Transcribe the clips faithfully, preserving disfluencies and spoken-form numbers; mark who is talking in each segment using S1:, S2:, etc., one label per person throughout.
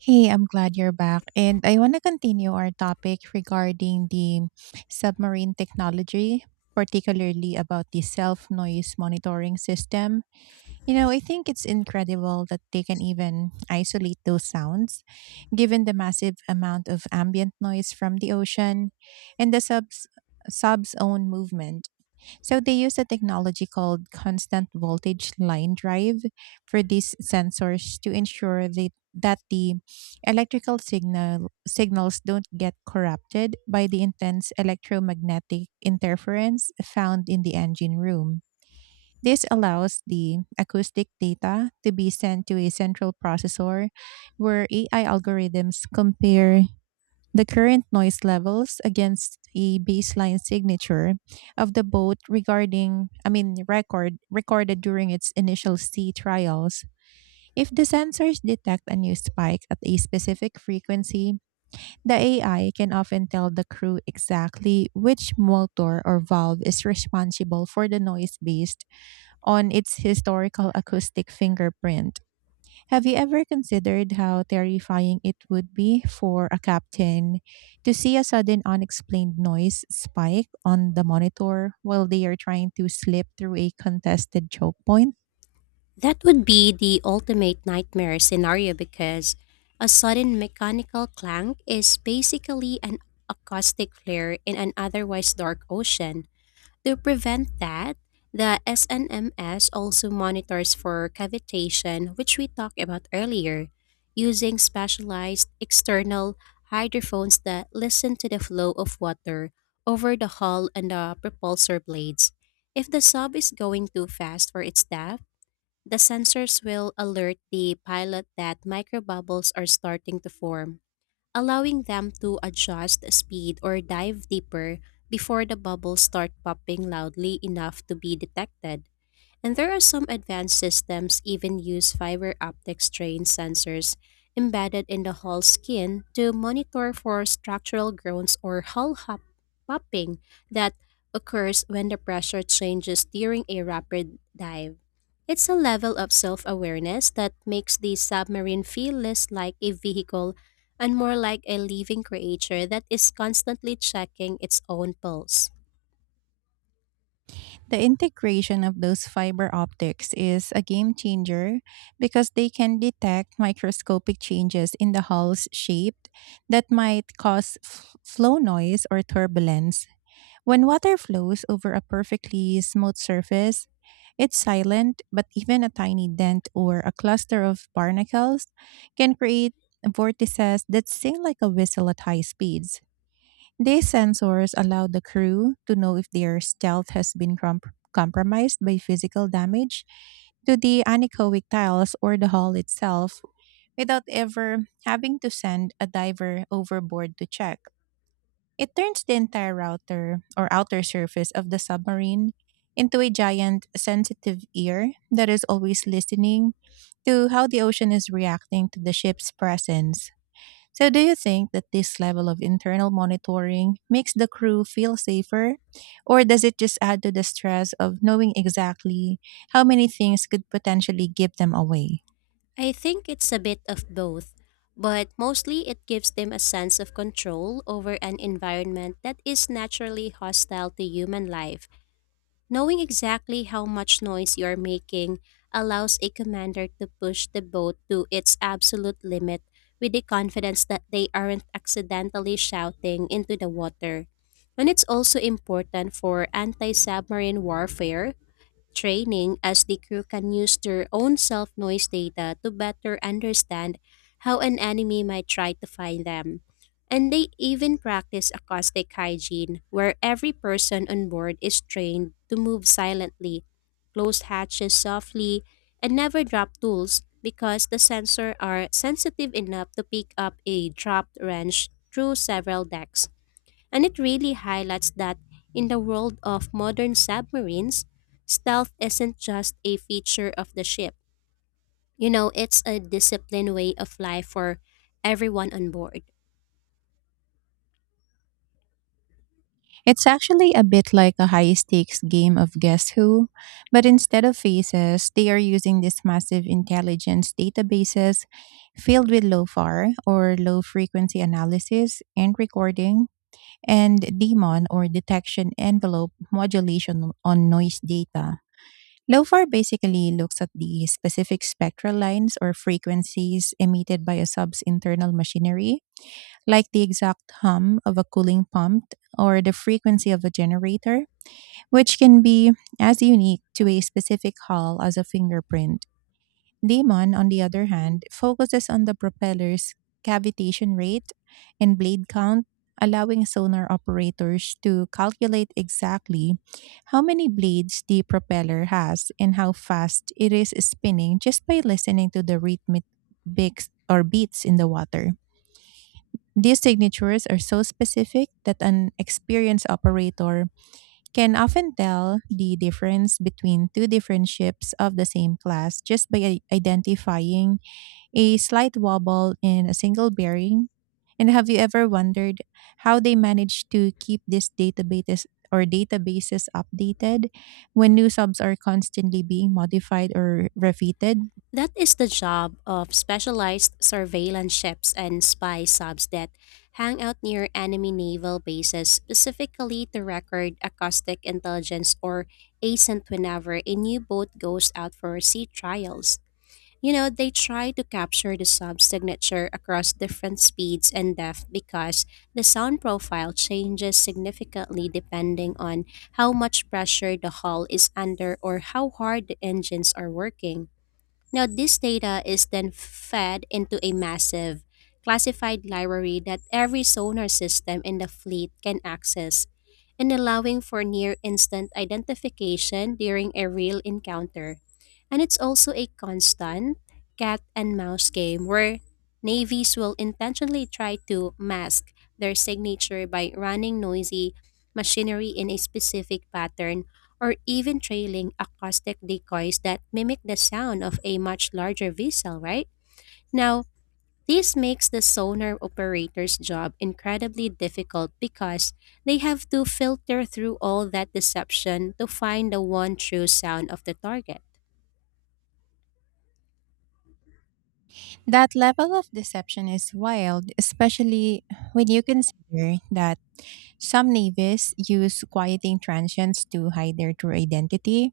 S1: Hey, I'm glad you're back. And I want to continue our topic regarding the submarine technology, particularly about the self noise monitoring system. You know, I think it's incredible that they can even isolate those sounds, given the massive amount of ambient noise from the ocean and the subs sub's own movement. So they use a technology called constant voltage line drive for these sensors to ensure that that the electrical signal signals don't get corrupted by the intense electromagnetic interference found in the engine room. This allows the acoustic data to be sent to a central processor where A I algorithms compare the current noise levels against a baseline signature of the boat regarding I mean record recorded during its initial sea trials. If the sensors detect a new spike at a specific frequency, the A I can often tell the crew exactly which motor or valve is responsible for the noise based on its historical acoustic fingerprint. Have you ever considered how terrifying it would be for a captain to see a sudden unexplained noise spike on the monitor while they are trying to slip through a contested choke point?
S2: That would be the ultimate nightmare scenario, because a sudden mechanical clank is basically an acoustic flare in an otherwise dark ocean. To prevent that, the S N M S also monitors for cavitation, which we talked about earlier, using specialized external hydrophones that listen to the flow of water over the hull and the propulsor blades. If the sub is going too fast for its depth, the sensors will alert the pilot that microbubbles are starting to form, allowing them to adjust speed or dive deeper before the bubbles start popping loudly enough to be detected. And there are some advanced systems even use fiber optic strain sensors embedded in the hull skin to monitor for structural groans or hull hop- popping that occurs when the pressure changes during a rapid dive. It's a level of self awareness that makes the submarine feel less like a vehicle and more like a living creature that is constantly checking its own pulse.
S1: The integration of those fiber optics is a game changer because they can detect microscopic changes in the hull's shape that might cause f- flow noise or turbulence. When water flows over a perfectly smooth surface, it's silent, but even a tiny dent or a cluster of barnacles can create vortices that sing like a whistle at high speeds. These sensors allow the crew to know if their stealth has been comp- compromised by physical damage to the anechoic tiles or the hull itself, without ever having to send a diver overboard to check. It turns the entire router or outer surface of the submarine into a giant sensitive ear that is always listening to how the ocean is reacting to the ship's presence. So, do you think that this level of internal monitoring makes the crew feel safer, or does it just add to the stress of knowing exactly how many things could potentially give them away?
S2: I think it's a bit of both, but mostly it gives them a sense of control over an environment that is naturally hostile to human life. Knowing exactly how much noise you are making allows a commander to push the boat to its absolute limit with the confidence that they aren't accidentally shouting into the water. And it's also important for anti submarine warfare training, as the crew can use their own self noise data to better understand how an enemy might try to find them. And they even practice acoustic hygiene, where every person on board is trained to move silently, close hatches softly, and never drop tools, because the sensors are sensitive enough to pick up a dropped wrench through several decks. And it really highlights that in the world of modern submarines, stealth isn't just a feature of the ship. You know, it's a disciplined way of life for everyone on board.
S1: It's actually a bit like a high stakes game of Guess Who, but instead of faces, they are using these massive intelligence databases filled with LOFAR, or low frequency analysis and recording, and DEMON, or detection envelope modulation on noise data. LOFAR basically looks at the specific spectral lines or frequencies emitted by a sub's internal machinery, like the exact hum of a cooling pump or the frequency of a generator, which can be as unique to a specific hull as a fingerprint. Damon, on the other hand, focuses on the propeller's cavitation rate and blade count, allowing sonar operators to calculate exactly how many blades the propeller has and how fast it is spinning just by listening to the rhythmic beats or beats in the water. These signatures are so specific that an experienced operator can often tell the difference between two different ships of the same class just by i- identifying a slight wobble in a single bearing. And have you ever wondered how they manage to keep these databases or databases updated when new subs are constantly being modified or refitted?
S2: That is the job of specialized surveillance ships and spy subs that hang out near enemy naval bases specifically to record acoustic intelligence, or ascent, whenever a new boat goes out for sea trials. You know, they try to capture the sub's signature across different speeds and depth, because the sound profile changes significantly depending on how much pressure the hull is under or how hard the engines are working. Now, this data is then fed into a massive classified library that every sonar system in the fleet can access, and allowing for near instant identification during a real encounter. And it's also a constant cat and mouse game, where navies will intentionally try to mask their signature by running noisy machinery in a specific pattern, or even trailing acoustic decoys that mimic the sound of a much larger vessel, right? Now, this makes the sonar operator's job incredibly difficult, because they have to filter through all that deception to find the one true sound of the target.
S1: That level of deception is wild, especially when you consider that some navies use quieting transients to hide their true identity,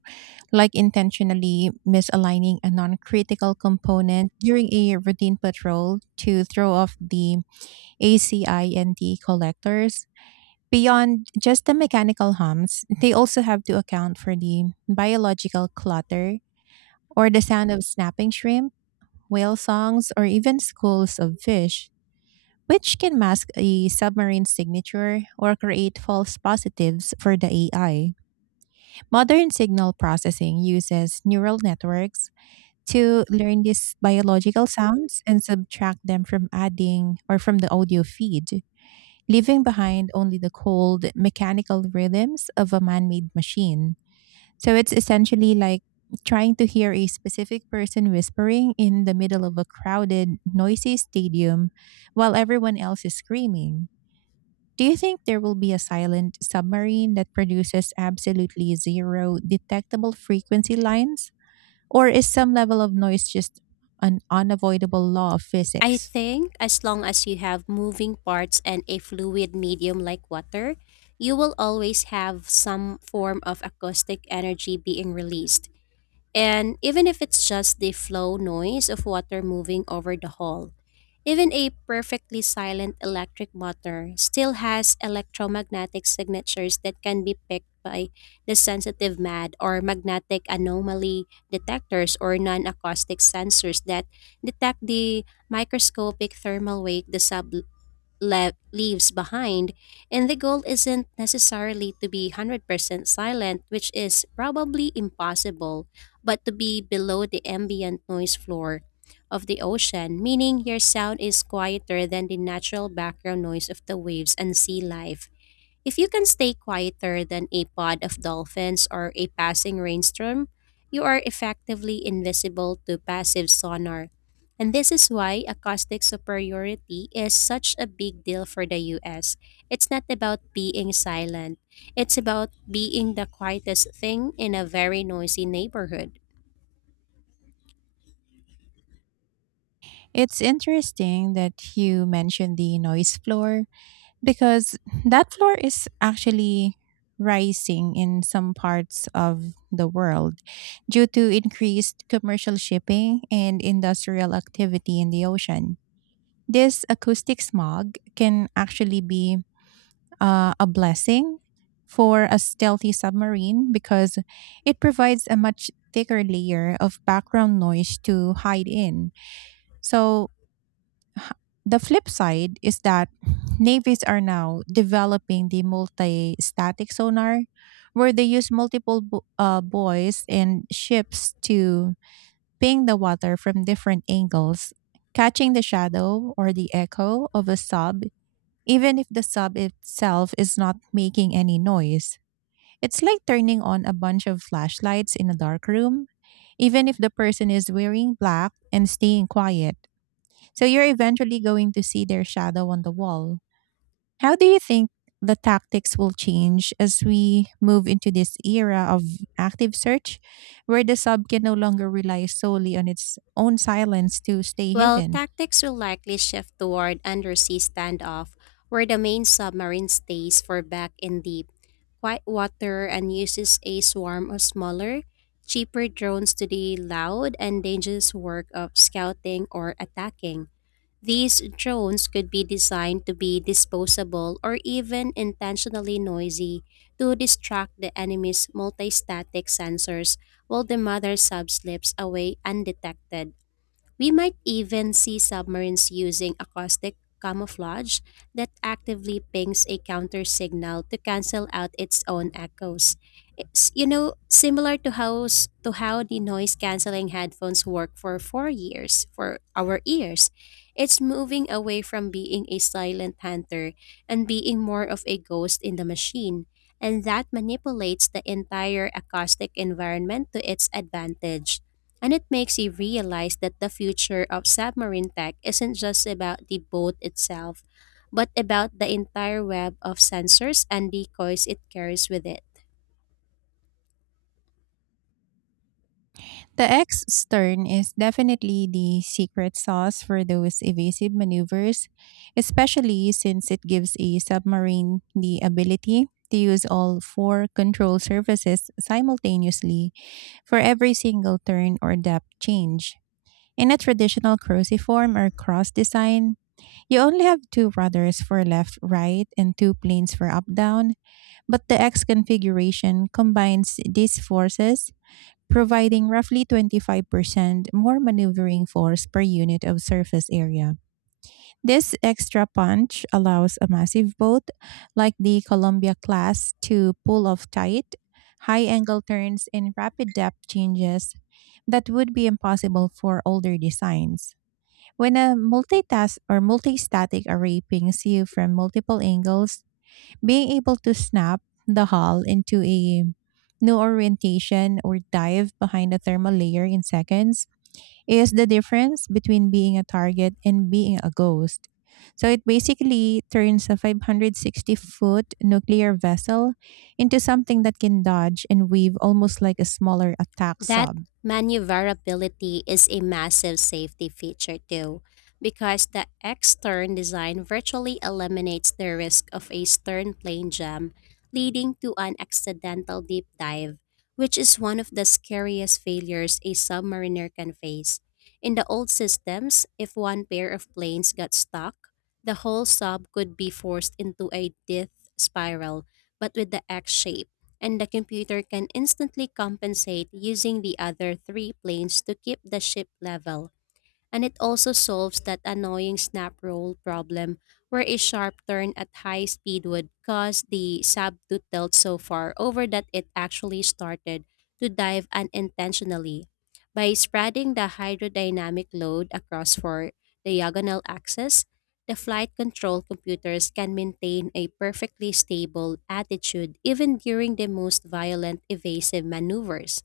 S1: like intentionally misaligning a non critical component during a routine patrol to throw off the ACINT collectors. Beyond just the mechanical hums, they also have to account for the biological clutter, or the sound of snapping shrimp, whale songs, or even schools of fish, which can mask a submarine signature or create false positives for the A I. Modern signal processing uses neural networks to learn these biological sounds and subtract them from adding or from the audio feed, leaving behind only the cold mechanical rhythms of a man made machine. So it's essentially like trying to hear a specific person whispering in the middle of a crowded, noisy stadium while everyone else is screaming. Do you think there will be a silent submarine that produces absolutely zero detectable frequency lines? Or is some level of noise just an unavoidable law of
S2: I
S1: physics?
S2: think as long as you have moving parts and a fluid medium like water, you will always have some form of acoustic energy being released. And even if it's just the flow noise of water moving over the hall, even a perfectly silent electric motor still has electromagnetic signatures that can be picked by the sensitive MAD, or magnetic anomaly detectors, or non acoustic sensors that detect the microscopic thermal wake the sub le- leaves behind. And the goal isn't necessarily to be one hundred percent silent, which is probably impossible, but to be below the ambient noise floor of the ocean, meaning your sound is quieter than the natural background noise of the waves and sea life. If you can stay quieter than a pod of dolphins or a passing rainstorm, you are effectively invisible to passive sonar. And this is why acoustic superiority is such a big deal for the U S. It's not about being silent, it's about being the quietest thing in a very noisy neighborhood.
S1: It's interesting that you mentioned the noise floor, because that floor is actually rising in some parts of the world due to increased commercial shipping and industrial activity in the ocean. This acoustic smog can actually be uh, a blessing for a stealthy submarine because it provides a much thicker layer of background noise to hide in. So, h- the flip side is that navies are now developing the multi static sonar, where they use multiple bo- uh, buoys and ships to ping the water from different angles, catching the shadow or the echo of a sub even if the sub itself is not making any noise. It's like turning on a bunch of flashlights in a dark room. Even if the person is wearing black and staying quiet, so you're eventually going to see their shadow on the wall. How do you think the tactics will change as we move into this era of active search, where the sub can no longer rely solely on its own silence to stay
S2: Well,
S1: hidden?
S2: tactics will likely shift toward undersea standoff, where the main submarine stays for back in deep quiet water and uses a swarm of smaller, cheaper drones to the loud and dangerous work of scouting or attacking. These drones could be designed to be disposable or even intentionally noisy to distract the enemy's multi static sensors while the mother sub slips away undetected. We might even see submarines using acoustic camouflage that actively pings a counter signal to cancel out its own echoes. It's, you know, similar to how, s- to how the noise canceling headphones work for four years for our ears. It's moving away from being a silent hunter and being more of a ghost in the machine, and that manipulates the entire acoustic environment to its advantage. And it makes you realize that the future of submarine tech isn't just about the boat itself, but about the entire web of sensors and decoys it carries with it.
S1: The X stern is definitely the secret sauce for those evasive maneuvers, especially since it gives a submarine the ability to use all four control surfaces simultaneously for every single turn or depth change. In a traditional cruciform or cross design, you only have two rudders for left right and two planes for up down, but the X configuration combines these forces, providing roughly twenty-five percent more maneuvering force per unit of surface area. This extra punch allows a massive boat like the Columbia class to pull off tight, high angle turns and rapid depth changes that would be impossible for older designs. When a multitask or multi-static array pings you from multiple angles, being able to snap the hull into a new orientation or dive behind a thermal layer in seconds is the difference between being a target and being a ghost. So it basically turns a five hundred sixty foot nuclear vessel into something that can dodge and weave almost like a smaller attack
S2: That
S1: sub.
S2: maneuverability is a massive safety feature too, because the X-turn design virtually eliminates the risk of a stern plane jam leading to an accidental deep dive, which is one of the scariest failures a submariner can face. In the old systems, if one pair of planes got stuck, the whole sub could be forced into a death spiral, but with the X shape, and the computer can instantly compensate using the other three planes to keep the ship level. And it also solves that annoying snap roll problem, where a sharp turn at high speed would cause the sub to tilt so far over that it actually started to dive unintentionally. By spreading the hydrodynamic load across four diagonal axes, the flight control computers can maintain a perfectly stable attitude even during the most violent evasive maneuvers.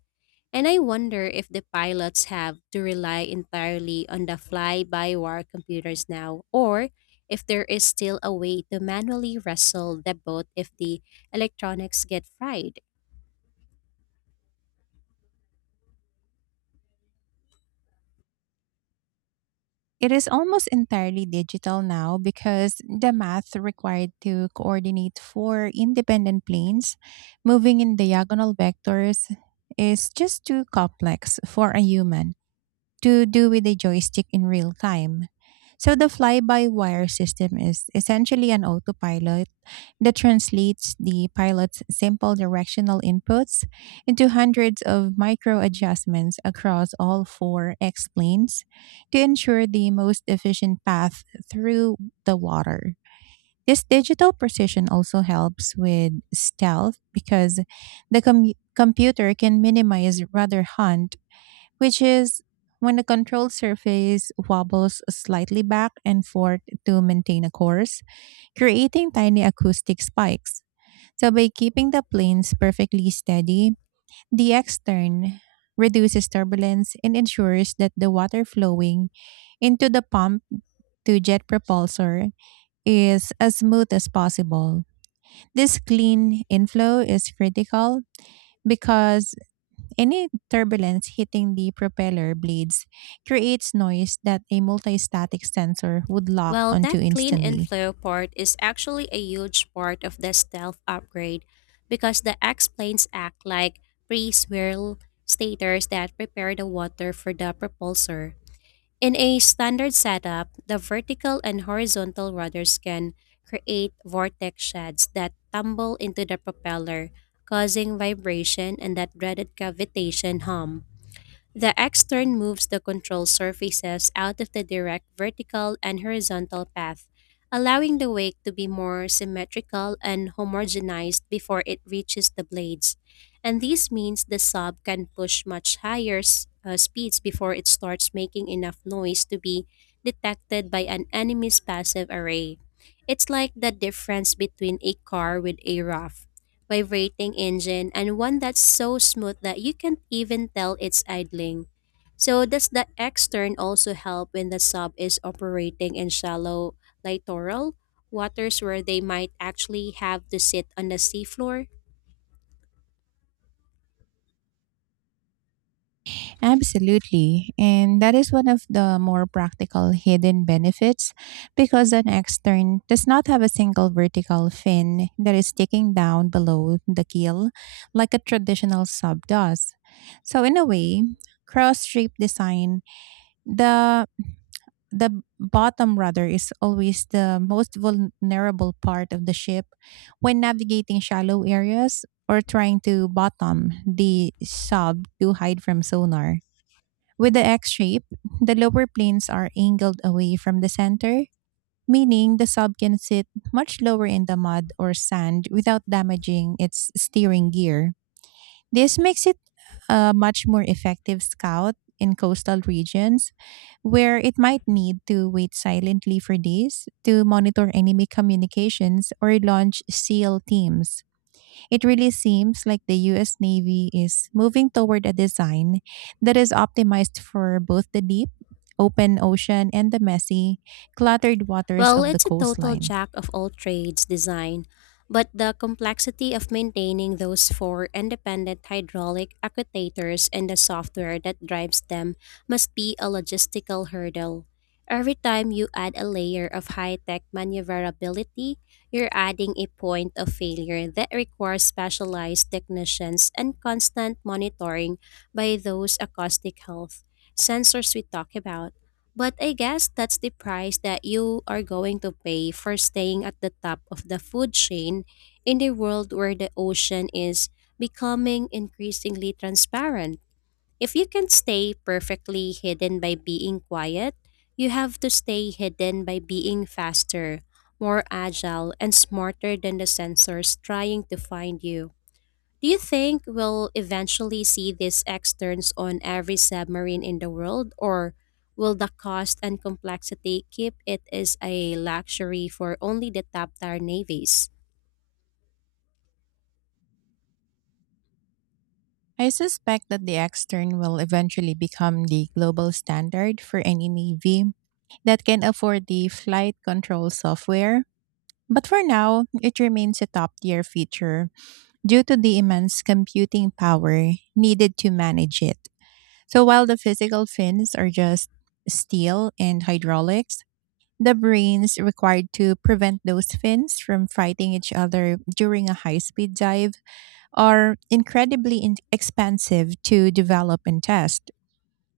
S2: And I wonder if the pilots have to rely entirely on the fly by wire computers now, or if there is still a way to manually wrestle the boat if the electronics get fried.
S1: It is almost entirely digital now, because the math required to coordinate four independent planes moving in diagonal vectors is just too complex for a human to do with a joystick in real time. So the fly-by-wire system is essentially an autopilot that translates the pilot's simple directional inputs into hundreds of micro adjustments across all four X planes to ensure the most efficient path through the water. This digital precision also helps with stealth because the com- computer can minimize rudder hunt, which is when the control surface wobbles slightly back and forth to maintain a course, creating tiny acoustic spikes. So, by keeping the planes perfectly steady, the extern reduces turbulence and ensures that the water flowing into the pump to jet propulsor is as smooth as possible. This clean inflow is critical because any turbulence hitting the propeller blades creates noise that a multistatic sensor would lock
S2: Well,
S1: onto
S2: that clean and
S1: instantly.
S2: flow part is actually a huge part of the stealth upgrade, because the X planes act like pre swirl stators that prepare the water for the propulsor. In a standard setup, the vertical and horizontal rudders can create vortex shafts that tumble into the propeller, causing vibration and that dreaded cavitation hum. The extern moves the control surfaces out of the direct vertical and horizontal path, allowing the wake to be more symmetrical and homogenized before it reaches the blades. And this means the sub can push much higher s- uh, speeds before it starts making enough noise to be detected by an enemy's passive array. It's like the difference between a car with a roof vibrating engine and one that's so smooth that you can't even tell it's idling. So does the X-turn also help when the sub is operating in shallow littoral waters, where they might actually have to sit on the seafloor?
S1: Absolutely. And that is one of the more practical hidden benefits, because an extern does not have a single vertical fin that is sticking down below the keel like a traditional sub does. So, in a way, cross shape design, the the bottom rather is always the most vulnerable part of the ship when navigating shallow areas or trying to bottom the sub to hide from sonar. With the X shape, the lower planes are angled away from the center, meaning the sub can sit much lower in the mud or sand without damaging its steering gear. This makes it a much more effective scout in coastal regions where it might need to wait silently for days to monitor enemy communications or launch SEAL teams. It really seems like the U S Navy is moving toward a design that is optimized for both the deep, open ocean and the messy, cluttered waters
S2: Well,
S1: of the
S2: it's a total
S1: coastline.
S2: jack of all trades design, but the complexity of maintaining those four independent hydraulic actuators and the software that drives them must be a logistical hurdle. Every time you add a layer of high tech maneuverability, you're adding a point of failure that requires specialized technicians and constant monitoring by those acoustic health sensors we talk about. But I guess that's the price that you are going to pay for staying at the top of the food chain in a world where the ocean is becoming increasingly transparent. If you can stay perfectly hidden by being quiet, you have to stay hidden by being faster, more agile, and smarter than the sensors trying to find you. Do you think we'll eventually see these externs on every submarine in the world, or will the cost and complexity keep it as a luxury for only the top tier navies?
S1: I suspect that the X turn will eventually become the global standard for any Navy that can afford the flight control software. But for now, it remains a top tier feature due to the immense computing power needed to manage it. So while the physical fins are just steel and hydraulics, the brains required to prevent those fins from fighting each other during a high speed dive are incredibly in- expensive to develop and test.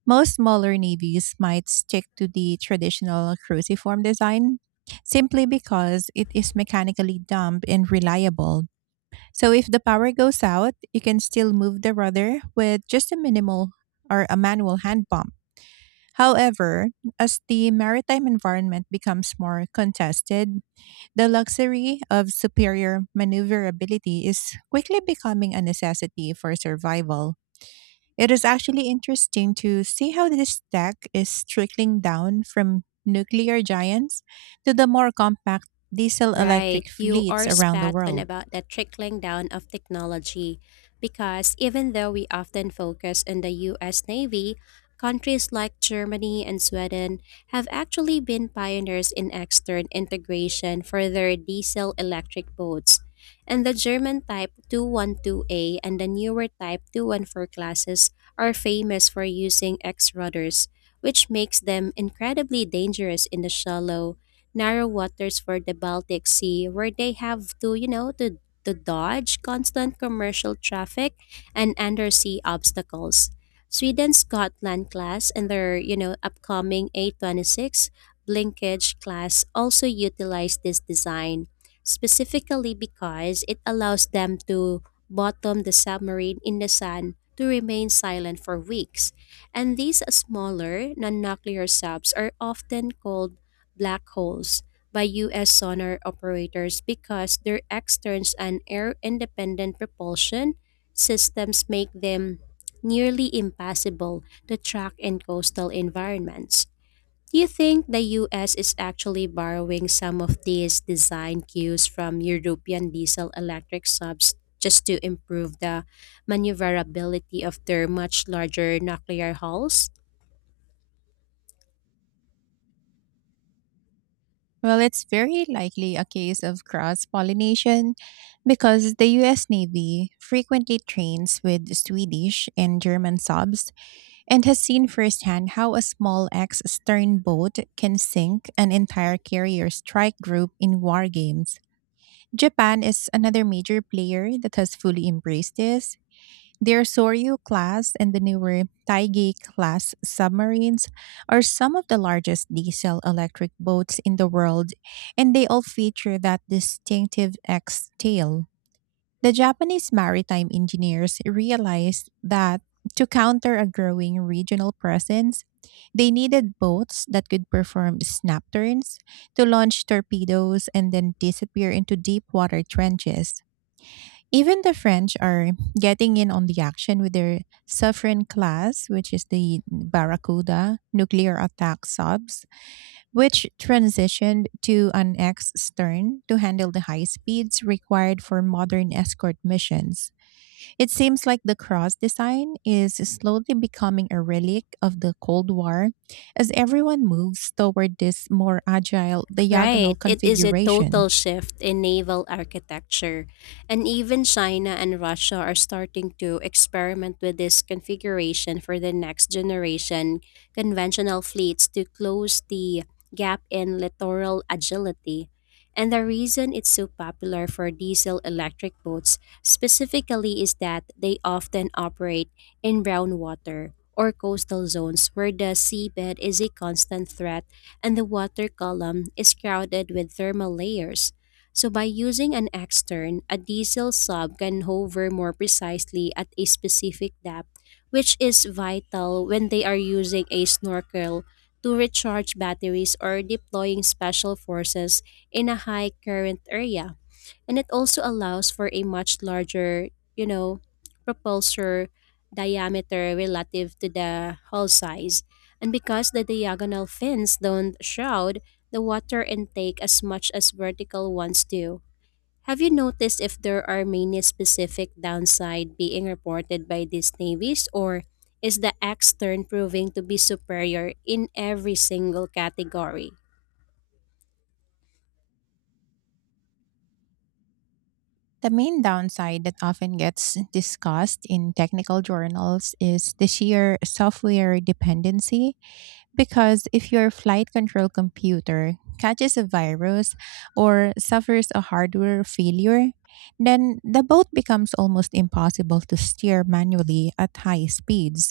S1: Most smaller navies might stick to the traditional cruciform design simply because it is mechanically dumb and reliable. So if the power goes out, you can still move the rudder with just a minimal or a manual hand pump. However, as the maritime environment becomes more contested, the luxury of superior maneuverability is quickly becoming a necessity for survival. It is actually interesting to see how this tech is trickling down from nuclear giants to the more compact diesel
S2: Right,
S1: electric
S2: you
S1: fleets
S2: are
S1: around the
S2: spot on
S1: world.
S2: about the trickling down of technology. Because even though we often focus on the U S Navy, countries like Germany and Sweden have actually been pioneers in extern integration for their diesel electric boats. And the German Type two one two A and the newer Type two one four classes are famous for using X rudders, which makes them incredibly dangerous in the shallow narrow waters for the Baltic Sea, where they have to, you know, to to dodge constant commercial traffic and undersea obstacles. Sweden's Gotland class and their, you know, upcoming A twenty-six Blinkage class also utilize this design, specifically because it allows them to bottom the submarine in the sun to remain silent for weeks. And these smaller, non nuclear subs are often called black holes by U S sonar operators, because their externs and air independent propulsion systems make them nearly impossible to track in coastal environments. Do you think the U S is actually borrowing some of these design cues from European diesel electric subs just to improve the maneuverability of their much larger nuclear hulls?
S1: Well, it's very likely a case of cross pollination because the U S Navy frequently trains with Swedish and German subs and has seen firsthand how a small ex stern boat can sink an entire carrier strike group in war games. Japan is another major player that has fully embraced this. Their Soryu class and the newer Taigi class submarines are some of the largest diesel electric boats in the world, and they all feature that distinctive X tail. The Japanese maritime engineers realized that to counter a growing regional presence, they needed boats that could perform snap turns to launch torpedoes and then disappear into deep water trenches. Even the French are getting in on the action with their Suffren class, which is the Barracuda nuclear attack subs, which transitioned to an X stern to handle the high speeds required for modern escort missions. It seems like the cross design is slowly becoming a relic of the Cold War as everyone moves toward this more agile
S2: Right.
S1: diagonal
S2: It is a total
S1: configuration.
S2: shift in naval architecture. And even China and Russia are starting to experiment with this configuration for the next generation conventional fleets to close the gap in littoral agility. And the reason it's so popular for diesel electric boats specifically is that they often operate in brown water or coastal zones, where the seabed is a constant threat and the water column is crowded with thermal layers. So, by using an extern, a diesel sub can hover more precisely at a specific depth, which is vital when they are using a snorkel to recharge batteries or deploying special forces in a high current area. And it also allows for a much larger, you know, propulsor diameter relative to the hull size. And because the diagonal fins don't shroud the water intake as much as vertical ones do. Have you noticed if there are many specific downside being reported by these navies, or is the X-turn proving to be superior in every single category?
S1: The main downside that often gets discussed in technical journals is the sheer software dependency. Because if your flight control computer catches a virus or suffers a hardware failure, then the boat becomes almost impossible to steer manually at high speeds.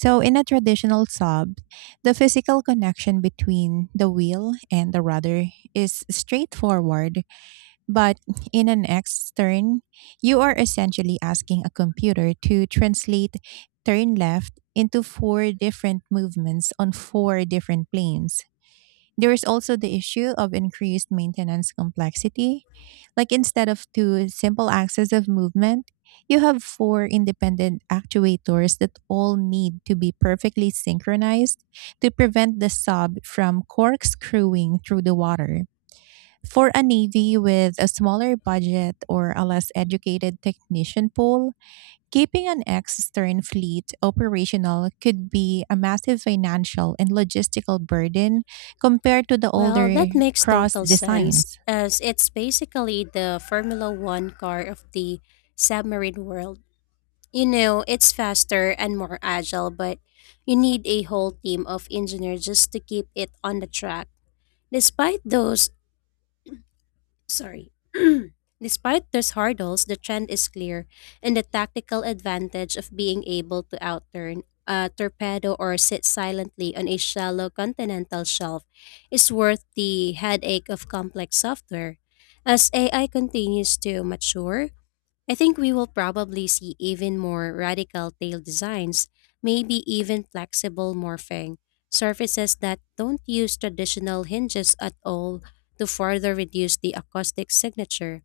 S1: So, in a traditional sub, the physical connection between the wheel and the rudder is straightforward, but in an X turn, you are essentially asking a computer to translate turn left into four different movements on four different planes. There is also the issue of increased maintenance complexity. Like, instead of two simple axes of movement, you have four independent actuators that all need to be perfectly synchronized to prevent the sub from corkscrewing through the water. For a navy with a smaller budget or a less educated technician pool, keeping an ex stern fleet operational could be a massive financial and logistical burden compared to the
S2: Well,
S1: older
S2: that makes
S1: cross
S2: total sense,
S1: designs.
S2: as it's basically the Formula One car of the submarine world. You know, it's faster and more agile, but you need a whole team of engineers just to keep it on the track. Despite those, sorry, Despite those hurdles, the trend is clear, and the tactical advantage of being able to outturn a torpedo or sit silently on a shallow continental shelf is worth the headache of complex software. As A I continues to mature, I think we will probably see even more radical tail designs, maybe even flexible morphing surfaces that don't use traditional hinges at all to further reduce the acoustic signature.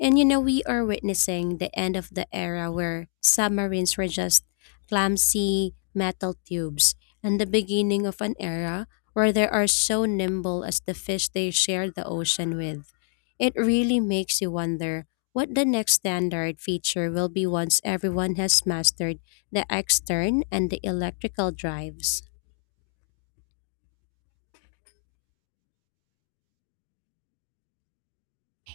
S2: And you know, we are witnessing the end of the era where submarines were just clumsy metal tubes and the beginning of an era where they are so nimble as the fish they share the ocean with. It really makes you wonder what the next standard feature will be once everyone has mastered the extern and the electrical drives.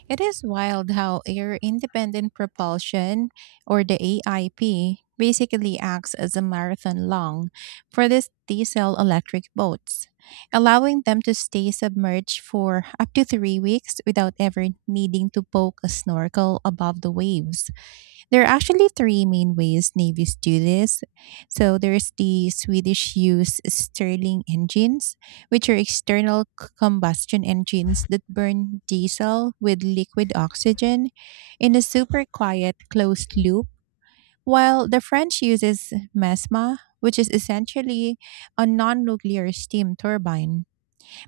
S1: It is wild how air independent propulsion, or the A I P, basically acts as a marathon long for these diesel electric boats, allowing them to stay submerged for up to three weeks without ever needing to poke a snorkel above the waves. There are actually three main ways navies do this. So there's the Swedish use Stirling engines, which are external c- combustion engines that burn diesel with liquid oxygen in a super quiet closed loop, while the French uses MESMA, which is essentially a non nuclear steam turbine.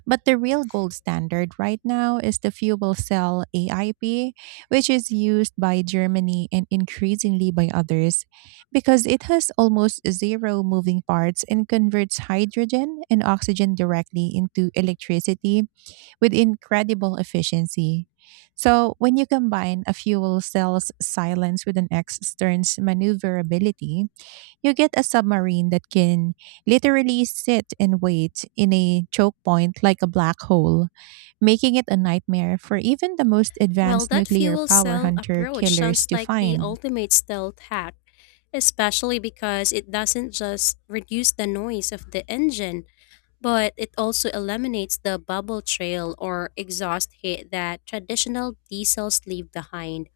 S1: But the real gold standard right now is the fuel cell A I P, which is used by Germany and increasingly by others because it has almost zero moving parts and converts hydrogen and oxygen directly into electricity with incredible efficiency. So, when you combine a fuel cell's silence with an X Stern's maneuverability, you get a submarine that can literally sit and wait in a choke point like a black hole, making it a nightmare for even the most
S2: Well,
S1: advanced
S2: that
S1: nuclear
S2: fuel
S1: power
S2: cell
S1: hunter
S2: approach
S1: killers
S2: sounds
S1: to
S2: like the
S1: find.
S2: ultimate stealth hack, especially because it doesn't just reduce the noise of the engine, but it also eliminates the bubble trail or exhaust heat that traditional diesels leave behind.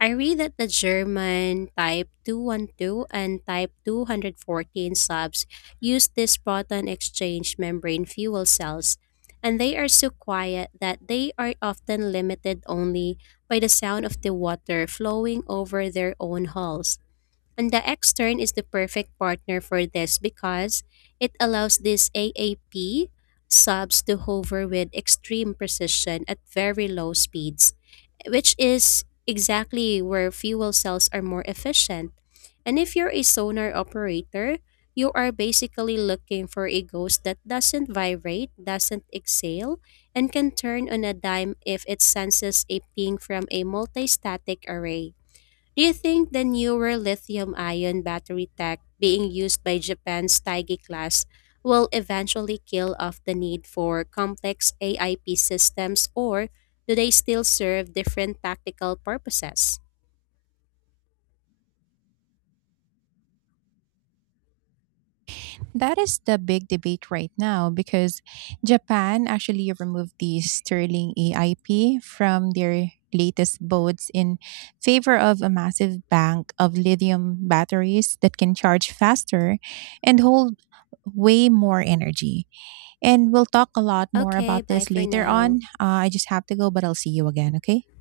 S2: I read that the German Type two one two and Type two one four subs use these proton exchange membrane fuel cells, and they are so quiet that they are often limited only by the sound of the water flowing over their own hulls. And the extern is the perfect partner for this, because it allows these A A P subs to hover with extreme precision at very low speeds, which is exactly where fuel cells are more efficient. And if you're a sonar operator, you are basically looking for a ghost that doesn't vibrate, doesn't exhale, and can turn on a dime if it senses a ping from a multi static array. Do you think the newer lithium ion battery tech being used by Japan's Taigi class will eventually kill off the need for complex A I P systems, or do they still serve different tactical purposes?
S1: That is the big debate right now because Japan actually removed the Sterling A I P from their latest boats in favor of a massive bank of lithium batteries that can charge faster and hold way more energy. And we'll talk a lot more
S2: Okay,
S1: about
S2: bye
S1: this
S2: for
S1: later
S2: now.
S1: on. Uh, I just have to go, but I'll see you again, okay?